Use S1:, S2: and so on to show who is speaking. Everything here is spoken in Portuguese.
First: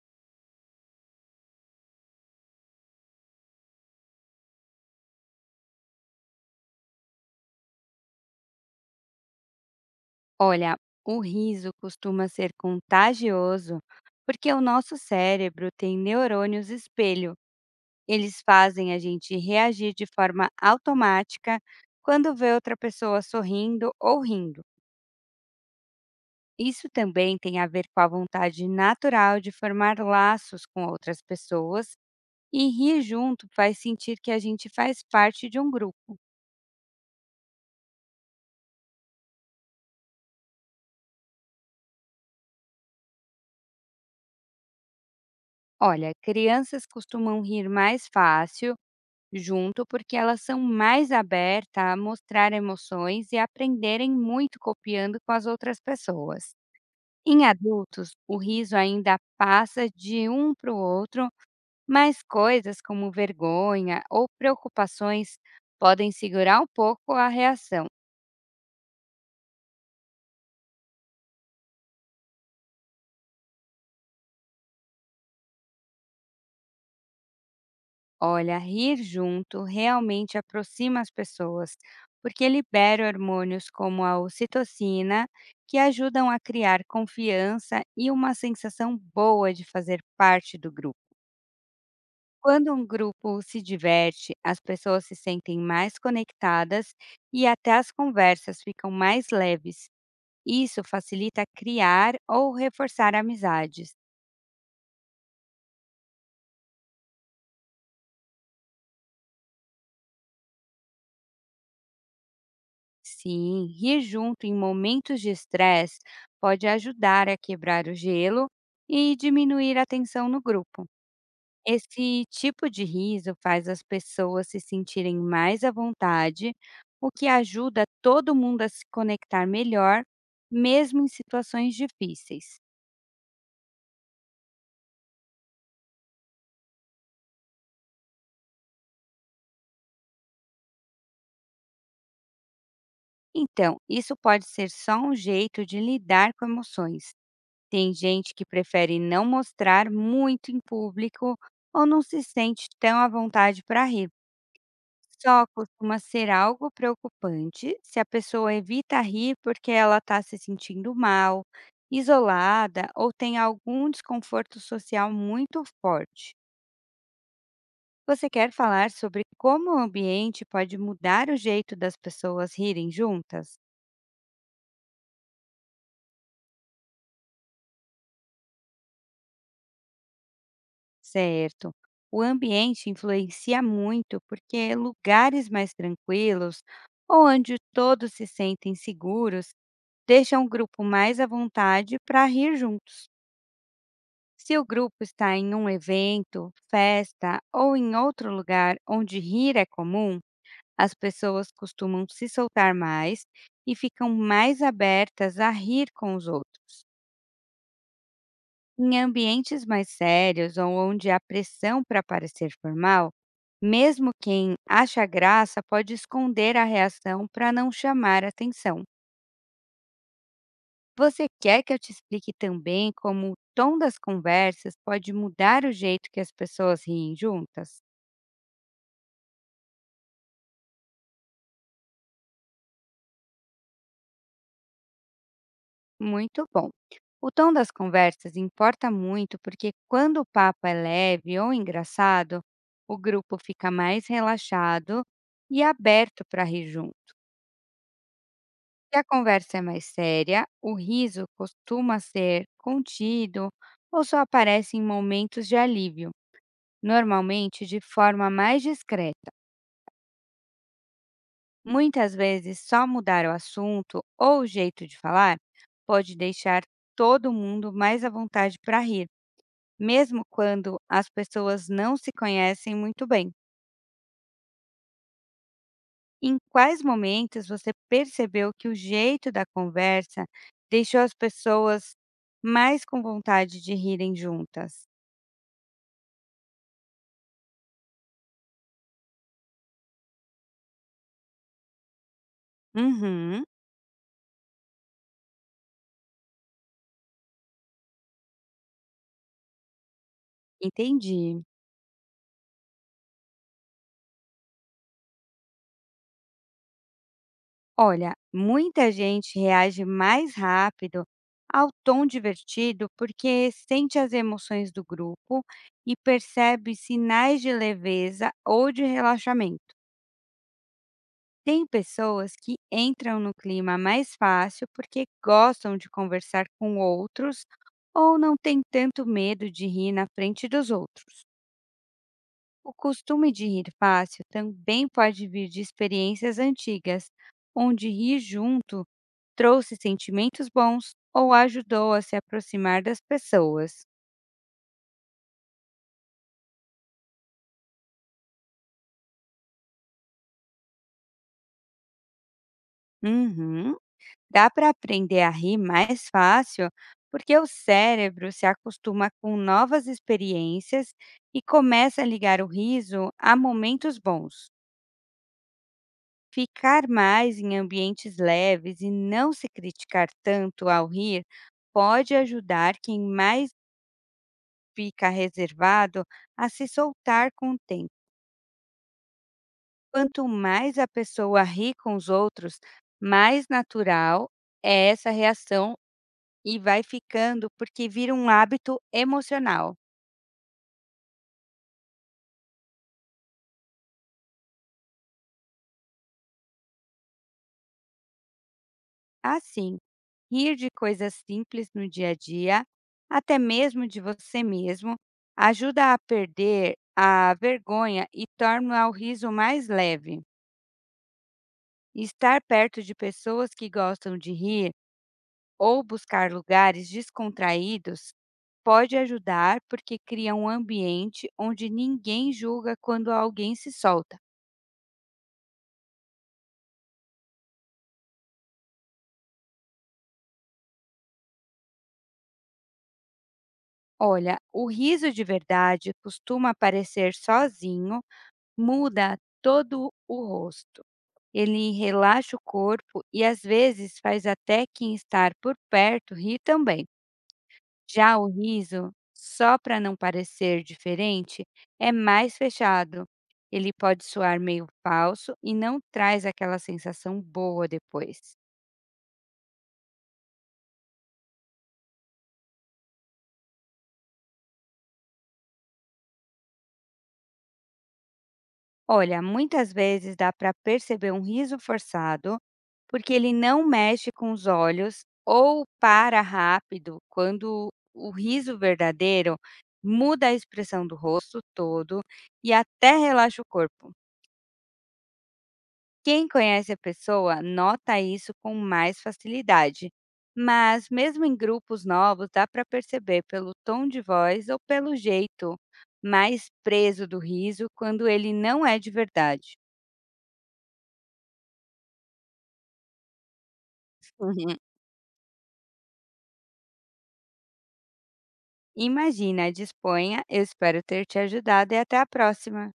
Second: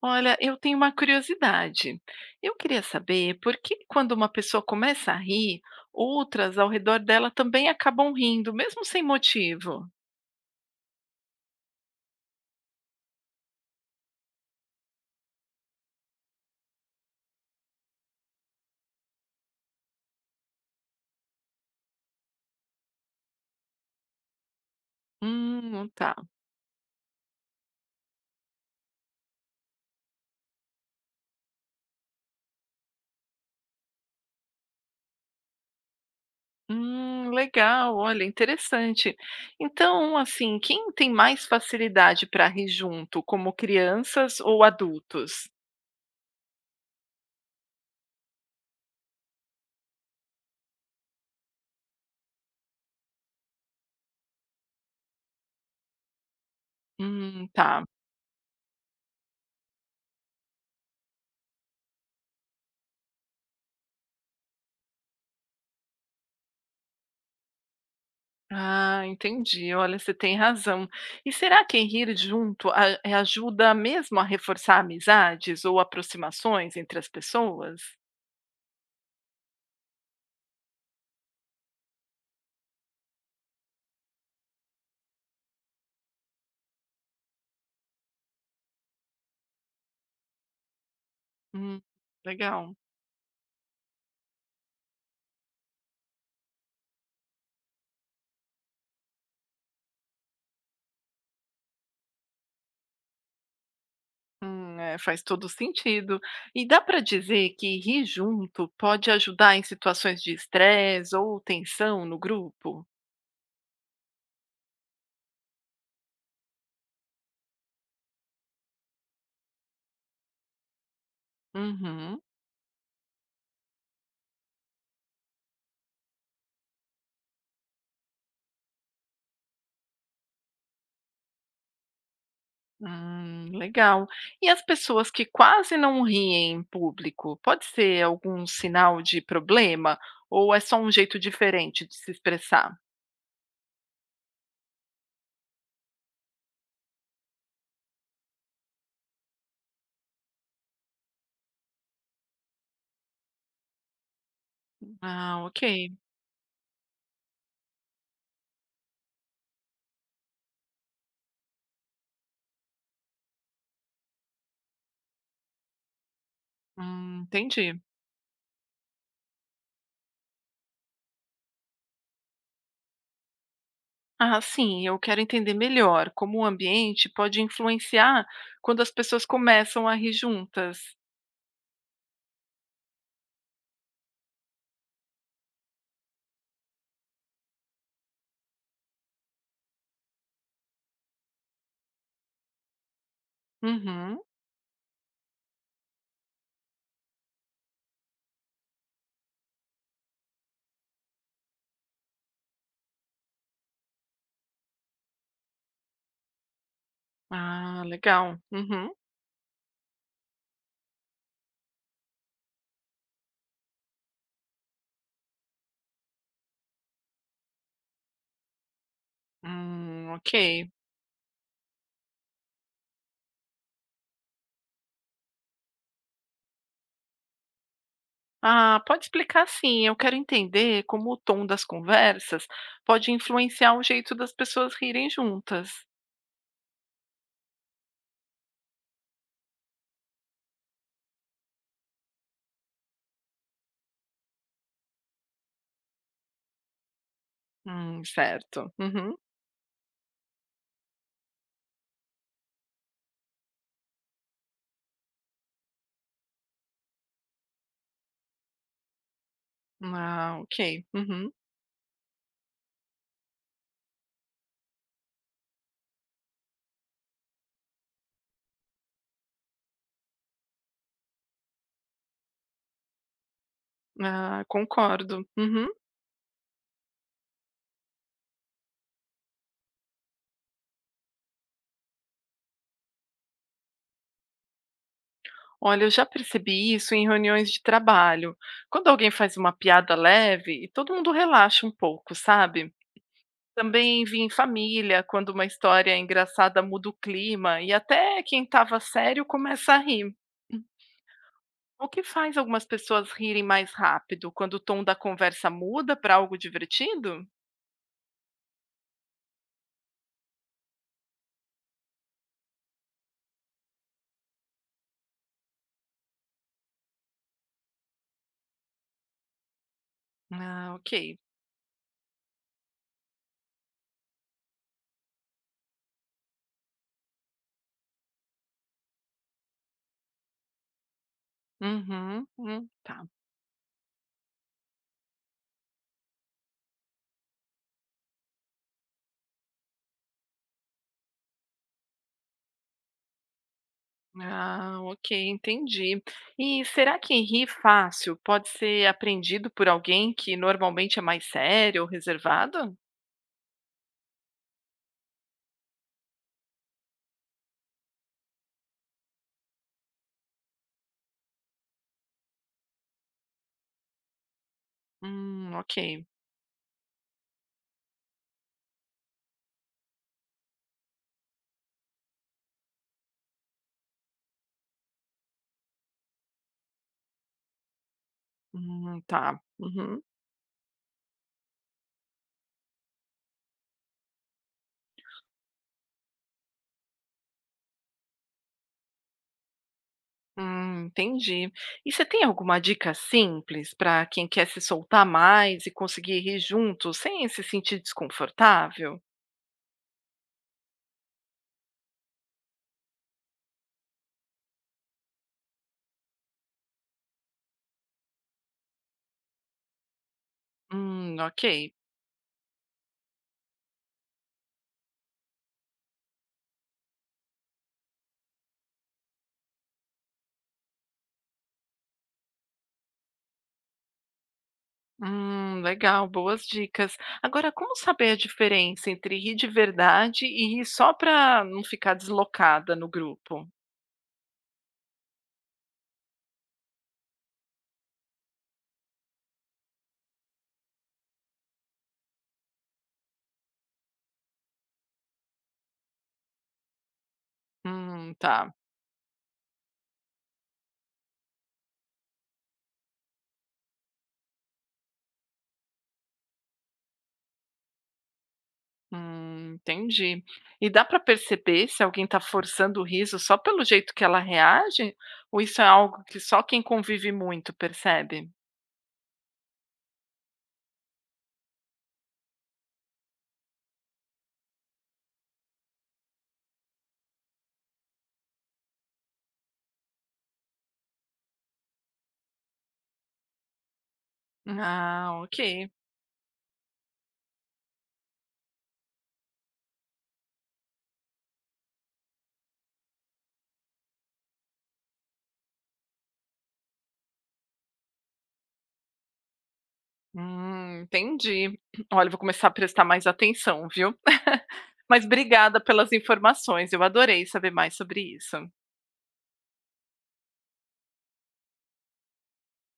S1: Olha, eu tenho uma curiosidade. Eu queria saber por que, quando uma pessoa começa a rir, outras ao redor dela também acabam rindo, mesmo sem motivo.
S2: Olha, o riso costuma ser contagioso porque o nosso cérebro tem neurônios espelho. Eles fazem a gente reagir de forma automática quando vê outra pessoa sorrindo ou rindo.
S1: Tá.
S2: Isso também tem a ver com a vontade natural de formar laços com outras pessoas, e rir junto faz sentir que a gente faz parte de um grupo.
S1: Legal, olha, interessante. Então, assim, quem tem mais facilidade para rir junto, como crianças ou adultos?
S2: Olha, crianças costumam rir mais fácil junto, porque elas são mais abertas a mostrar emoções e aprenderem muito copiando com as outras pessoas. Em
S1: Tá.
S2: adultos, o riso ainda passa de um para o outro, mas coisas como vergonha ou preocupações podem segurar um pouco a reação.
S1: Ah, entendi. Olha, você tem razão. E será que rir junto ajuda mesmo a reforçar amizades ou aproximações entre as pessoas?
S2: Olha, rir junto realmente aproxima as pessoas, porque libera hormônios como a ocitocina, que ajudam a criar confiança e uma sensação boa de fazer parte do grupo.
S1: Hum,
S2: Quando
S1: legal.
S2: um grupo se diverte, as pessoas se sentem mais conectadas e até as conversas ficam mais leves. Isso facilita criar ou reforçar amizades.
S1: É, faz todo sentido. E dá para dizer que rir junto pode ajudar em situações de estresse ou tensão no grupo?
S2: Sim, rir junto em momentos de estresse pode ajudar a quebrar o gelo e diminuir a tensão no grupo.
S1: Uhum.
S2: Esse tipo de riso faz as pessoas se sentirem mais à vontade, o que ajuda todo mundo a se conectar melhor, mesmo em situações difíceis.
S1: Legal. E as pessoas que quase não riem em público, pode ser algum sinal de problema ou é só um jeito diferente de se expressar?
S2: Então, isso pode ser só um jeito de lidar com emoções. Tem gente que prefere não mostrar muito em público ou não se sente tão à vontade para rir.
S1: Ah,
S2: Só
S1: ok.
S2: costuma ser algo preocupante se a pessoa evita rir porque ela está se sentindo mal, isolada ou tem algum desconforto social muito forte.
S1: Entendi.
S2: Você quer falar sobre como o ambiente pode mudar o jeito das pessoas rirem juntas?
S1: Ah, sim, eu quero entender melhor como o ambiente pode influenciar quando as pessoas começam a rir juntas.
S2: Certo. O ambiente influencia muito porque lugares mais tranquilos ou onde todos se sentem seguros deixam o grupo mais à vontade para rir juntos.
S1: Uhum.
S2: Se o grupo está em um evento, festa ou em outro lugar onde rir é comum, as pessoas costumam se soltar mais e ficam mais abertas a rir com os outros.
S1: Ah, legal. Uhum.
S2: Em ambientes mais sérios ou onde há pressão para parecer formal, mesmo quem acha graça pode esconder a reação para não chamar atenção.
S1: Ok.
S2: Você quer que eu te explique também como o tom das conversas pode mudar o jeito que as pessoas riem juntas?
S1: Ah, pode explicar sim. Eu quero entender como o tom das conversas pode influenciar o jeito das pessoas rirem juntas.
S2: Muito bom. O tom das conversas importa muito porque, quando o papo é leve ou engraçado, o grupo fica mais relaxado e aberto para rir junto.
S1: Certo.
S2: Se a
S1: Uhum.
S2: conversa é mais séria, o riso costuma ser contido ou só aparece em momentos de alívio, normalmente de forma mais discreta.
S1: Ah, ok. Uhum.
S2: Muitas vezes, só mudar o assunto ou o jeito de falar pode deixar todo mundo mais à vontade para rir, mesmo quando as pessoas não se conhecem muito bem.
S1: Ah, concordo. Uhum.
S2: Em quais momentos você percebeu que o jeito da conversa deixou as pessoas mais com vontade de rirem juntas?
S1: Olha, eu já percebi isso em reuniões de trabalho. Quando alguém faz uma piada leve, todo mundo relaxa um pouco, sabe?
S2: Uhum,
S1: Também vi em família, quando uma história engraçada muda o clima e até quem estava sério começa a rir.
S2: entendi.
S1: O que faz algumas pessoas rirem mais rápido quando o tom da conversa muda para algo divertido?
S2: Olha, muita gente reage mais rápido ao tom divertido porque sente as emoções do grupo e percebe sinais de leveza ou de relaxamento.
S1: Ah, ok.
S2: Tem pessoas que entram no clima mais fácil porque gostam de conversar com outros ou não têm tanto medo de rir na frente dos outros.
S1: Uhum,
S2: O
S1: tá.
S2: costume de rir fácil também pode vir de experiências antigas, onde rir junto trouxe sentimentos bons ou ajudou a se aproximar das pessoas.
S1: Ah, ok, entendi. E será que rir fácil pode ser aprendido por alguém que normalmente é mais sério ou reservado?
S2: Uhum. Dá para aprender a rir mais fácil porque o cérebro se acostuma com novas experiências e começa a ligar o riso a momentos bons.
S1: Ok.
S2: Ficar mais em ambientes leves e não se criticar tanto ao rir pode ajudar quem mais fica reservado a se soltar com o tempo.
S1: Tá. Uhum.
S2: Quanto mais a pessoa ri com os outros, mais natural é essa reação, e vai ficando porque vira um hábito emocional.
S1: Entendi. E você tem alguma dica simples para quem quer se soltar mais e conseguir rir junto sem se sentir desconfortável?
S2: Assim, rir de coisas simples no dia a dia, até mesmo de você mesmo, ajuda a perder a vergonha e torna o riso mais leve.
S1: Ok.
S2: Estar perto de pessoas que gostam de rir ou buscar lugares descontraídos pode ajudar porque cria um ambiente onde ninguém julga quando alguém se solta.
S1: Legal, boas dicas. Agora, como saber a diferença entre rir de verdade e rir só para não ficar deslocada no grupo?
S2: Olha, o riso de verdade costuma aparecer sozinho, muda todo o rosto. Ele relaxa o corpo e às vezes faz até quem estar por perto rir também. Já o
S1: Tá.
S2: riso, só para não parecer diferente, é mais fechado. Ele pode soar meio falso e não traz aquela sensação boa depois.
S1: Entendi. E dá para perceber se alguém está forçando o riso só pelo jeito que ela reage? Ou isso é algo que só quem convive muito percebe?
S2: Olha, muitas vezes dá para perceber um riso forçado, porque ele não mexe com os olhos ou para rápido, quando o riso verdadeiro muda a expressão do rosto todo e até relaxa o corpo.
S1: Ah, ok.
S2: Quem conhece a pessoa nota isso com mais facilidade, mas mesmo em grupos novos dá para perceber pelo tom de voz ou pelo jeito mais preso do riso quando ele não é de verdade.
S1: Entendi. Olha, eu vou começar a prestar mais atenção, viu? Mas obrigada pelas informações, eu adorei saber mais sobre isso.
S2: Imagina, disponha, eu espero ter te ajudado e até a próxima.